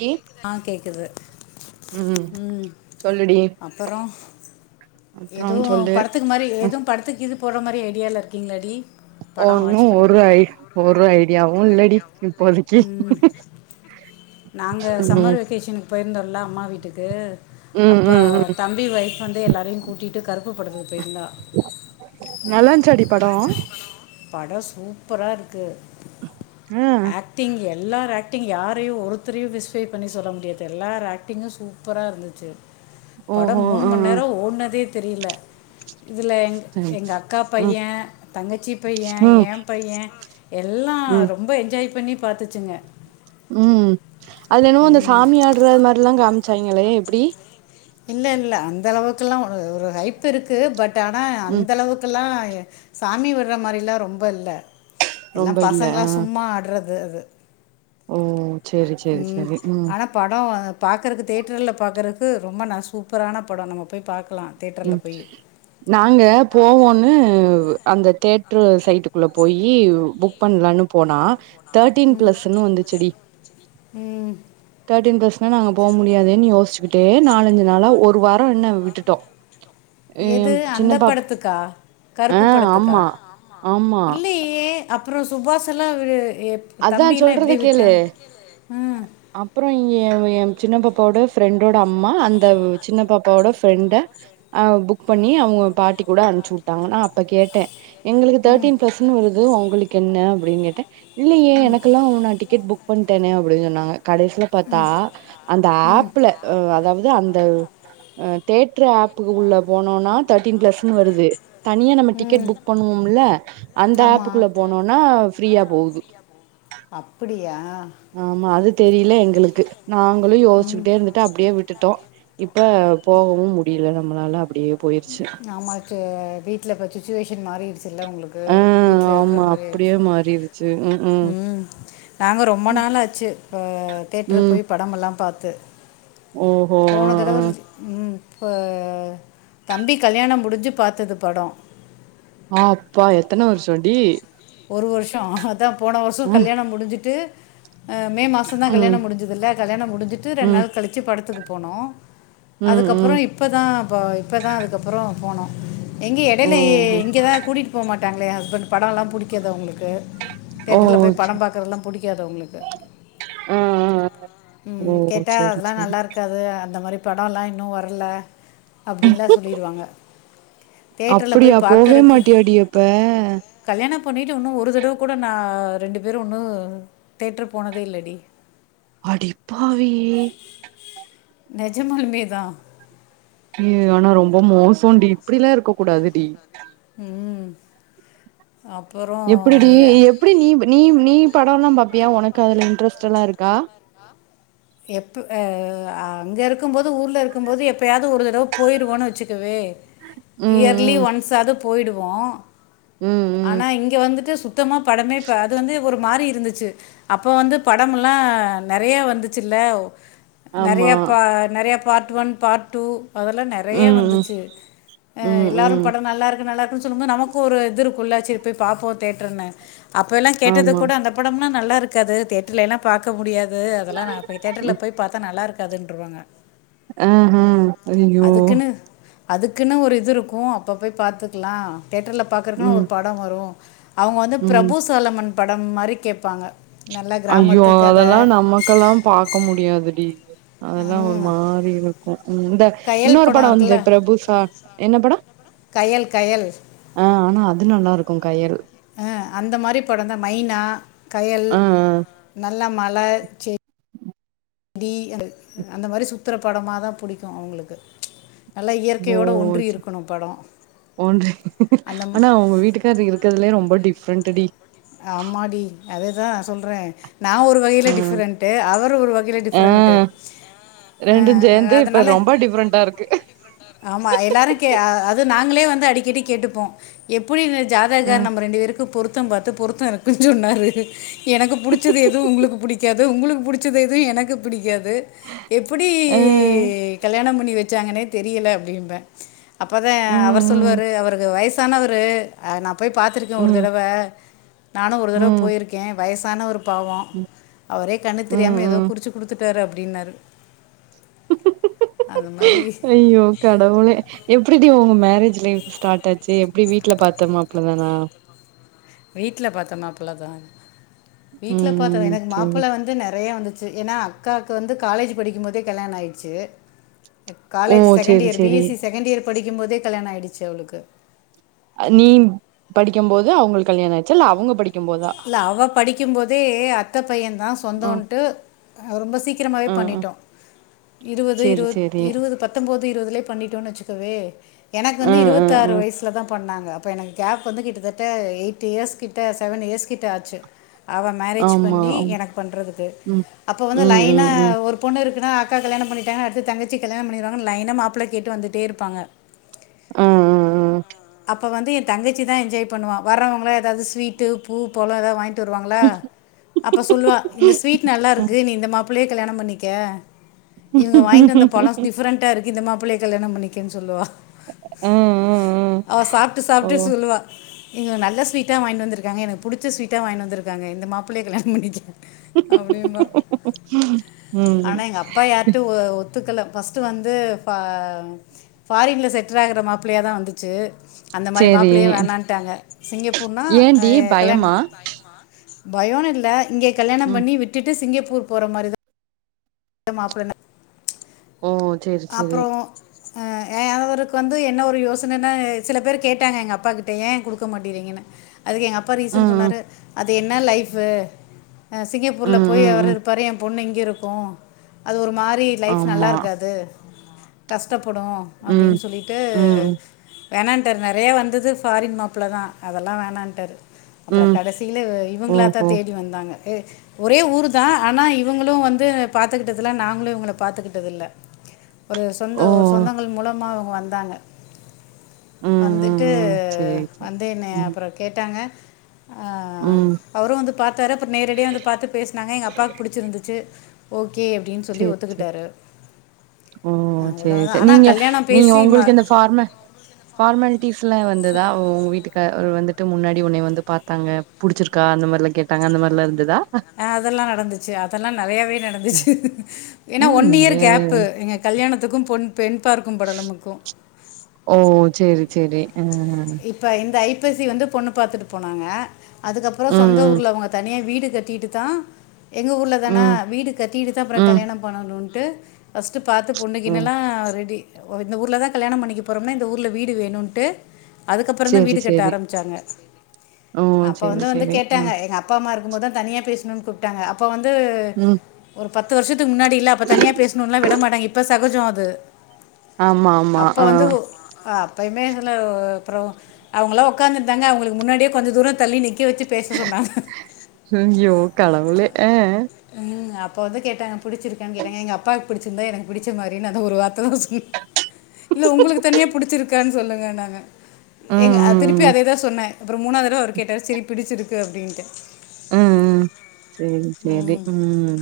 D ஆ கேக்குது ம் சொல்லுடி அப்பறம் அப்றோ எதுவும் சொல்லு படத்துக்கு மாரி எதும் படத்துக்கு இது போடற மாரி ஐடியால இருக்கீங்களாடி படம் வாட்ச் ஒன்னும் ஒரு பண்ணுறது ஐ ஒரு ஐடியாவும் இல்லாடி இப்போதைக்கு நாங்க ம் சம்மர் வெக்கேஷனுக்கு போயிருந்தோம்ல அம்மா வீட்டுக்கு ம் அப்ப ம் ம் தம்பி ஒய்ஃப் வந்து எல்லாரையு கூட்டிட்டு கருப்புப் படத்துக்கு போயிருந்தா நல்லா இருஞ்சாடி படம் படம் சூப்பரா இருக்கு ம் ஆக்டிங் எல்லார் ஆக்டிங் யாரையு ஒருத்தரையு ஸ்பெசிஃபை பண்ணி சொல்ல முடியாது எல்லார் ஆக்டிங்கும் சூப் பரா இருந்துச்சு படம் ஓஹோ மூணு ஆ மண் நேரம் ஓடுனதே தெரில இதுல எங்க ம் எங்க அக்கா ம் பையன் தங்கச்சி பையன் ம் என் பையன் எல்லாம் ம் ரொம்ப ரொம்ப என்ஜாய் பண்ணி பாத்துச்சுங்க ம் அதுல என்னோ அந்த சாமி ஆடுற மாரில்லாம் காமிச்சாங்களே எப்டி இல்ல இல்ல அந்த அளவுக்கல்லாம் ஒரு ஹைப் இருக்கு பட் ஆனா ம் அந்த அளவுக்கல்லாம் சாமி விடுற மாரிலாம் ரொம்ப இல்ல ரொம்ப எல்லாம் இல்ல ஆ பசங்க சும்மா ஆடுறது அது ஓ செரி செரி செரி ம் படம் பார்க்கறக்கு தேட்டர்ல பார்க்கறக்கு ரொம்ப ந சூப்பரான படம் நம்ம போய் பாக்கலாம் ம் நாங்க போவோம்ன்னு அந்த தேட்ரு சைட்டு உள்ள போயி புக் பண்லானு போனா தேட்டீன் பிளஸ்ன்னு வந்துச்சுடி ம் தேட்டீன் பிளஸ்னா நாங்க போக முடியாதேன்னு யோசச்சுக்கிட்டே நாலஞ்சு நாளா ஒரு வாரம் என்ன விட்டுட்டோம் எது அந்த படத்துக்கா ஆ கருப்பு படத்துக்கா ஆமா ஆமா இல்லயே அப்பறம் சுபாஸல்லா வி எப் அதா தம்பில்லாம் எப்படி விட்டான் ம் அப்பறம் இவ என் சின்ன பாப்பாவோட ஃப்ரெண்டோட அம்மா அந்த சின்ன பாப்பாவோட ஃப்ரெண்ட அவன் புக் பண்ணி அவங்க பாட்டி கூட அனுப்ச்சி உட்டான் நா அப்ப கேட்டேன் எங்களுக்கு தேட்டீன் பிளஸ்னு வருது உங்களுக்கு என்ன அப்டின்னு கேட்டே இல்லையே எனக்கல்லாம் நா டிக்கெட் புக் பண்ணிட்டேனே அப்டின்னு சொன்னாங்க கடசில பாத்தா அந்த ம் ஆப்ல அ அதாவது அந்த தேட்டர் ஆப்புக்குள்ள போனோனா தேட்டீன் பிளஸ்ன்னு வருது தனியா நம்ம டிக்கெட் ம் புக் பண்ணுவோம்ல அந்த ஆமாம் ஆப்புக்குள்ள போனோம்னா ஃப்ரீயா போகுது அப்டியா ஆமா அது தெரில எங்களுக்கு நாங்களும் யோசிச்சுகிட்டே இருந்துட்டு அப்டியே விட்டுட்டோம் இப்ப போகவும் முடில நம்மளால அப்டியே போயிருச்சு வீட்ல இப்ப சுச்சுவேஷன் மாறிடுச்சுல்ல உங்களுக்கு வீட்ல இருக்கற மாரி ஆயிச்சு மாரிரு ச்சு ம் ம் நாங்க ரொம்ப ம் நாள் ஆச்சு இப்ப தேட்டரு ம். போய் படமெல்லா பாத்து ஓஹோ ஆ ஆ போனதடவ ம் பா தம்பி கல்யாணோ முடிஞ்சு பாத்தது படோ ஆ அப்பா எத்தன வருஷோண்டி ஒரு வருஷோ அதா போன வருஷோ ம் கல்யாணோ முடிஞ்சுட்டு அ மே மாசந்தா ம் கல்யாணோ முடிஞ்சதுல்ல கல்யாணோ முடிஞ்சுட்டு ரெண்டு ம் நாள் கழிச்சு படத்துக்கு போனோ ம் அதுக்கப்பறோ ம் இப்பதா ப இப்பதா அதுக்கப்பறோ போனோ எங்கே எடையில ஓஹோ இங்கே தா கூட்டிகிட்டு போ மாட்டாங்களே ஏ ஹஸ்பண்ட்டு படோல்லா புடிக்காது அவுங்களுக்கு ஓ தேட்ருல போய் சே படம் பாக்குறதெல்லா புடிக்காது அவுங்களுக்கு ஆ ஆ ம் ஓ ம் கேட்டா சேரி அதல்லா சேரி நல்லாருக்காது அந்த மாரி படோ எல்லா இன்னு வர்ல அப்டின்லா சொல்லிருவாங்க தேட்ருல்ல அப்டியா போய் போவே பாக்குறதுக்கு மாட்டியாடி அப்ப கல்யாணோ பண்ணிக்கிட்டு இன்னு ஒரு தடவ கூட நா ரெண்டு பேரு இன்னு தேட்ரு போனதே இல்லடி அடிப்பாவி நெஜமாலுமே தா ஏ ஆனா ரொம்ப மோசோன்டி இப்புடில்லா இருக்க கூடாது டி ம் ம் அப்பறோ எப்புடி டி எப்டி நீ நீ நீ படோல்லா பாப்பியா ஒனக்கு அதுல இன்ட்ரெஸ்டெல்லா இருக்கா எப்ப அ அ அங்க இருக்கும்போது ஊர்ல இருக்கும்போது எப்பையாது ஒரு தடவ போயிருவோன்னு வச்சுக்கவே ம் இயர்லி ம் ஒன்ஸாது போய்டுவோ ம் ம் ஆனா இங்க வந்துட்டு சுத் சுத்தமா படமே இப்ப அது வந்து ஒரு மாரி இருந்துச்சு அப்போ வந்து படமுல்லா நெறையா வந்துச்சுல்ல ஆமா நெறையா பா நெறையா பார்ட் ஒன் பார்ட் டூ அதல்லா நெறையா ம் ம் வந்துச்சு அ ம் எல்லாரு ம் படோ நல்லா இருக்கு நல்லா இருக்குன்னு சொல்லும்போது நமக்கு ஒரு இது இருக் குள்ள செரி போய் பாப்போ தேட்டர்னு அப்ப எல்லா கேட்டது ஆமா. கூட அந்த படம்னா நல்லா இருக்காது தேட்ருல எல்லா பாக்க முடியாது அதெல்லா நா போய் தேட்டர்ல போய் பாத்தா நல்லா இருக்கு முடியாதுன்ருவாங்க ஆ ஹ ஐய்யய்யோ அதுக்குன்னு ஒரு இது இருக்கு அப்ப போய் பாத்துக்லா தேட்ருல்ல பாக்கறக்குன்னு ஒரு ம், படோ வரு அவுங்க வந்து ம். பிரபு சோலமன் படம் மாரி கேப்பாங்க ஐயோ அதல்லா நமக்கெல்லா பாக்க முடியாதுடி அதல்லா ஒரு ம், மாறி இருக் கு ம் இந்த கயல் இன்னொரு படம் படோ வந்துது இருக்குல்ல பிரபு சால் என்ன படோ கயல் கயல் ஆ ஆனா அது நல்லாருக்கு கயல் அ அந்த மாரி படந்தா மைனா கயல் ஆ, ஆ. நல்லா மல செ டி அந்தது அந்த மாரி சுத்துர படமாதா புடிக்கு அவுங்களுக்கு ஓ ஒன்றி அந்த ம- ஆனா உங்க வீட்டுக்கார் காரு இருக்கற்துலயே ரொம்ப டிஃப்ரெண்ட்டுடி ஆம்மாடி அதேதா சொல்றே நா ஒரு வகையில ஆ, டிஃப்ரெண்ட்டு அவரு ஒரு வகையில டிஃப்ரெண்ட்டு ரெண்டு சேந்து இப்ப ரொம்ப டிஃப்ரெண்டா இருக்கு ஆமா எல்லாரு கே அ அது நாங்களே வந்து அடிக்கடி கேட்டுப்போ எப்புடி இந்த ஆ, ஜாதககார் நம்ம ரெண்டு வேருக்கு பொருத்தம் பாத்து பொருத்தோ இருக்குன் சொன்னாரு எனக்கு புடிச்சது எதுவு உங்களுக்கு புடிக்காது உங்களுக்கு புடிச்சது எதுவு எனக்கு பிடிக்காது காது எப்புடி ஆ. கல்யாணம் பண்ணி வச்சாங்கன்னே தெரியல அப்டிம்பே அப்பதா அவர் ம், ம், சொல்லுவாரு அவருக்கு வயசானவரு அ நா போய் பாத்துருக்கே ஒரு ம், தடவ நானு ஒரு ம், தடவ போயிருக்கே வயசானவரு பாவோ ம், அவரே கண்ணு ம், தெரியாம ஏதோ ம். குறிச்சு குடுத்து தாரு அப்டின்னாரு மாதிரி ஐயோ கடவுளே எப்டி டி உங்க மேரேஜ் லைஃப் ஸ்டார்ட் ஆச்சு எப்டி வீட்ல பாத்த மாப்ளதானா வீட்ல பாத்த மாப்பிள தா வீட்ல பாத்த ம் எனக்கு சேரி மாப்பிள வந்து நெறையா வந்தது ச்சி ஏன்னா அக்காக்கு வந்து காலேஜ் படிக்கும் போதே கல்யாணோ ஆயிட்சி ஓ காலேஜ் செகண்ட் சேரி இயர் பி சேரி எஸ் சி செகண்ட் இயர் படிக்கும்போதே கல்யாணோ ஆயிடுச்சு அவளுக்கு நீ படிக்கும்போது அவுங்களுக்கு கல்யாணோ ஆயிருச்சா இல்ல அவுங்க படி இல்ல அவ படிக்கும் போதே அத்த பையேதா ஆ சொந்தோன்ட்டு ரொம்ப சீக்கிரமாவே ஆ ஆ பண்ணிட்டோ இருவது சேரி இருவத் சேரி இருவது பத் பத்தொம்போது இருவதுலே பண்ணிட்டோன்னு வச்சுக்கோவே எனக்கு ஆ வந்து ஆ இருவத்தாறு ஆ வயசுலதா பண்ணாங்க அப்போ எனக்கு கேப் வந்து கிட்டத்தட்ட எயிட் இயர்ஸ்கிட்ட செவன் இயர்ஸ் கிட்ட ஆச்சு அவ மேரேஜ் ஆமா பண்ணி எனக்கு பண்றதுக்கு ம் அப்போ வந்து ம் லைனா ம் ம் ஒரு பொண்ணு இருக்குனா அக்கா கல்யாணோ பண்ணிட்டாங்க அடுத்து தங்கச்சி கல்யாணோ பண்ணிருவாங்கனு லைனா மாப்பிள கேட்டு வந்துட்டே இருப்பாங்க ஆ ம் ம் அப்போ வந்து ஏ தங்கச்சிதா என்ஜாய் பண்ணுவா வரவங்கல்லா எதாது ஸ்வீட்டு பூ பழோ எதாது வாங்கிட்டு வருவாங்ளா அப்ப சொல்லுவா இந்த ஸ்வீட் நல்லா இருக்கு நீ இந்த மாப்பிளையே கல்யாணம் பண்ணிக்க இவங்க வாங்கிட்டு வந்த பழோ டிஃப்ரெண்டா இருக்கு இந்த மாப்பிள்ளைய கல்யாணோ பண்ணிக்கோன்னு சொல்லுவா ம் ம் ம் அவ சாப்ட்டு சாப்ட்டு சொல்லுவா இவுங்க நல்ல ஸ்வீட்டா வாங்கினு வந்துருக்காங்க எனக்கு புடிச்ச ஸ்வீட்டா வாங்கினு வந்துருக்காங்க இந்த மாப்பிள்ளைய கல்யாணோ பண்ணிக்க அப்டிம்பா ம் ஆனா எங்க அப்பா யார்டயு ஒ ஒத்துக்கல ஃபஸ்ர்ட்டு வந்து ப ஃபாரின்ல செட்டில் ஆகற மாப்பிளையாதா வந்துச்சு அந்த மாரி மாப்பிள்ளையே சேரி வேணான்டாங்க சிங்கப்பூர்னா ஆ ஏன்டி கல்யாண பயமா பயோன்னு இல்ல இங்க கல்யாணம் ம் பண்ணி விட்டுட்டு சிங்கப்பூர் போற மாரிதா மாப்பிளனா ஓ சேரி சேரி அப்றோ ஆ அவருக்கு வந்து என்ன ஒரு யோசனன்னா சில பேர் கேட்டாங்க எங்க அப்பாகிட்ட ஏயே குடுக் குடுக்க மாட்டிகிறீங்கன்னு அதுக்கு எங்க அப்பா ரீசன் ம் ம் சொன்னாரு அது என்னா லைஃப் அ சிங்கப்பூர்ல ம் போய் ம் அவரு ம் இருப்பாரு ஏ பொண்ணு இங்க இருக்கு அது ஒரு மாரி லைஃப் நல்லா ஆமா இருக்காது கஷ்டப்படு ம் அப்டின்னு சொல்லிட்டு ம் வேணான்டாரு நெறைய வந்தது ஃபாரின் மாப்பளதா அதெல்லா வேணான்டாரு அப்றோ ம் கடைசில இவங்களா தா ஓஹோ தேடி வந்தாங்க ஒரே ஊருதா ஆனா இவங்களு வந்து பாத்துக்கிட்டதில்ல நாங்களு இவங்கள பாத்துக்கிட்டதில்ல ஒரு சொந்த ஓ ஒரு சொந்தங்கள் மூலமா இவுங்க வந்தாங்க ம் ம் வந்துட்டு ம் சேரி சேரி வந்து என்னய ம் அப்புறோ கேட்டாங்க ஆ ம் அவரு வந்து பாத்தாரு அப்புறோ நேரடியா வந்து பாத்து பேசுனாங்க எங்க அப்பாக்கு புடிச்சிருந்துச்சு ஓகே அப்டின்னு சொல்லி சேரி சேரி ஒத்துக்கிட்டாரு ஓ செரி அவ்வளோதான் செரி ஆனால் நீங்க கல்யாணம் நீங்க பேசி ம உங்களுக்கு இந்த ஃபார்ம ஃபார்மாலிட்டிஸ்லா வந்ததா ஓ உங்க வீட்டுக்கார் வந்துட்டு முன்னாடி உன்னைய வந்து பாத்தாங்க புடிச்சிருக்கா அந்த மாரில்லா கேட்டாங்க அந்த மாரிலா இருந்ததா ஆ அதெல்லா நடந்துச்சு அதெல்லா நெறையாவே நடந்துச்சு ஏன்னா ம் ஒன் இயர் நெறையாவே கேப்பு எங்க கல்யாணத்துக்கு பொண் பெண் பார்க்கும் படலமுக்கு ஓ சேரி சேரி ம் இப்ப இந்த ஐப்பசி வந்து பொண்ணு பாத்துட்டு போனாங்க அதுக்கப்புறோ ம் சொந்த ம் ஊர்ல அவுங்க தனியா வீடு கட்டிட்டு தா எங்க ஊர்லதானா ம் வீடு கட்டிட்டு தா அப்புற ம் கல்யாணம் பண்ணணுன்ட்டு ஃபஸ்ட்டு பாத்து ம் பொண்கின்னெல்லா ரெடி ஒ இந்த ஊர்ல தா கல்யாணம் பண்ணிக்க போறோம்ன இந்த ஊருல வீடு வேணுன்ட்டு அதுக்கப்புறந்தா சேரி வீடு கட்ட சேரி ஆரம்பிச்சாங்க ஓ அப்போ சேரி வந்து வந்து சேரி ம் கேட்டாங்க எங்க அப் பா அம்மா இருக்கும் போத்தா தனியா பேஸ்ணுன் கூப்ட்டாங்க அப்போ வந்து ம் ஒரு பத்து வருஷத்துக் முன்னாடியில்ல அப்ப தனியா பேசணுன்ல்லா விட மாட்டாங்க இப்ப சகஜோ அது ஆமா ஆமா அப்ப ஆ வந்து ஒ அ அப்பயுமே இதுல அப்பறோ அவுங்கெலா உக்காந்துருந்தாங்க அவுங்களுக்கு முன்னாடியே கொஞ்ச தூர தள்ளி நிக் அய்யோ கடவுளே ஆ ம் அப்ப வந்து கேட்டாங்க புடிச்சிருக்கான் கேட்டாங்க எங்க அப்பாவுக்கு புடிச்சிருந்தா எனக்கு புடிச்ச மாரினு அந்த ஒரு வார்த்ததா சொன் இல்ல உங்களுக்கு தனியா புடிச்சிருக்கான் சொல்லுங்கன்னாங்க ம் எங்க அ திருப்பி ம் ம் ம் அதேதா சொன்ன அப்புற மூணா தடவ அவரு கேட்டாரு செரி பிடிச்சிருக்கு அப்டின்ட்ட ம் ம் சேரி சேரி ம்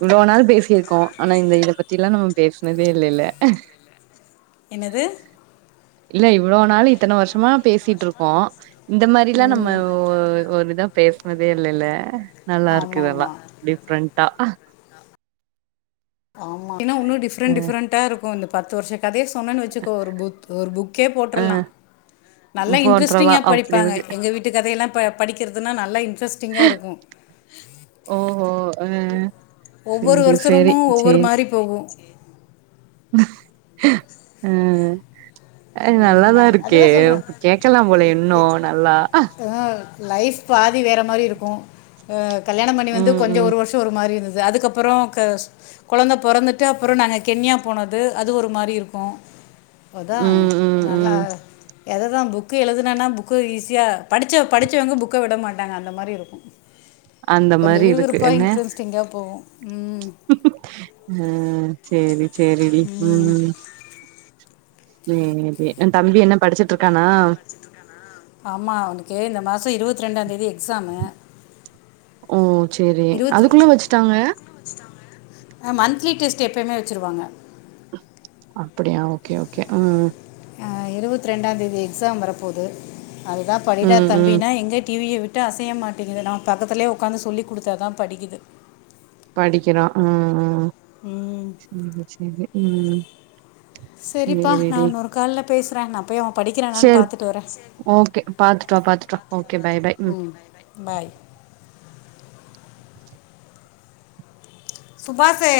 இவ்ளோ நாள் பேசியிருக்கோ ஆனா இந்த இத பத்தியெல்லா நம்ம பேஸ்னதேயில்ல இல்ல என்னது இல்ல இவ்ளோ நாள் இத்தன வருஷமா பேசிட்ருக்கோ இந்த மாரில்லா நம்ம ம் ஒ ஒரு இதா பேஸ்னதே இல்லல்ல நல்லாருக்கு ஆமாம் இதெல்லா ஆமாம் டிஃப்ரெண்டா ஆமா ஏன்னா இன்னு டிஃப்ரெண்ட் டிஃப்ரெண்டா இருக்கு இந்த பத்து வருஷ கதைய சொன்னேன் வெச்சுக்கோ ஒரு புத் ஒரு புக்கே ஆ போட்டுரலா நல்லா போட்றலா இன்ட்ரெஸ்டிங்கா அப்டி படிப்பாங்க இருக்கு எங்க வீட்டு கதையெல்லா ம் படிக்கிறதுன நல்லா இன்ட்ரெஸ்ட் டிங்கா இருக்கு ஓஹோ ஆ ஒவ்வொரு சேரி சேரி வருஷனமு ஒவ்வொரு சேரி மாரி போகு அ அ ம், நல்லாதா நான் அதை இருக்கே தான் சொல்கிறேன் அப்ப கேக்கலாம் போலயே இன்னு நல்லா அ லைஃப் பாதி வேற மாரி இருக்கு அ கல்யாணம் பண்ணி வந்து ம் கொஞ்சு ம் ஒரு வருஷோ ஒரு மாரி இந்தது அதுக்கப்புறோ த கொழந்த பொறந்துட்டு அப்புற நாங்க கென்யா போனது அது ஒரு மாரி இருக்கு அதா ம் ம் நல்லா ம் எததா புக்கு எழுதுனன்னா புக்கு ஈஸியா படிச்ச படிச்சவங்க புக்க விட மாட்டாங்க அந்த மாரி இருக்கு அந்த கொஞ்சு மாரி இருக்கு விறுவிறுப்பா இன்ட்ரெஸ்ட்டிங்கா போவு ம் ம் சேரி சேரிடி ம் ம் ஓகே உ தம்பி என்ன படிச்சிட்ருக்கானா ஆமா அவனுக்கு இந்த மாச இருவத் ரெண்டாந்தேதி எக்ஸாமு ஓ சேரி அதுக்குள்ள வெச்சுட்டாங்க அ மந்த்லி டெஸ்ட் எப்பயுமே வெச்சுருவாங்க அப்படியா ஓகே ஓகே ம் அ இருவத்ரெண்டாந் தேதி எக்ஸாம் வரப்போது அதுதா படிடா ம் ம் தம்பினா எங்கே டிவிய விட் டு அசைய மாட்டேங்குது நா பக்கத்தலே உக்காந்து சொல்லி குடுத்த தா படிக்கிது படிக்கினோ அ அ ம் சேரி சேரி ம் சேரிடி கால்ல பேசுறே நா போய் அ சேரி ஓகே பாத்துட்டு வா பாத்துட் வா ஓகே பாய் பாய் ம் பாய் சுபாசே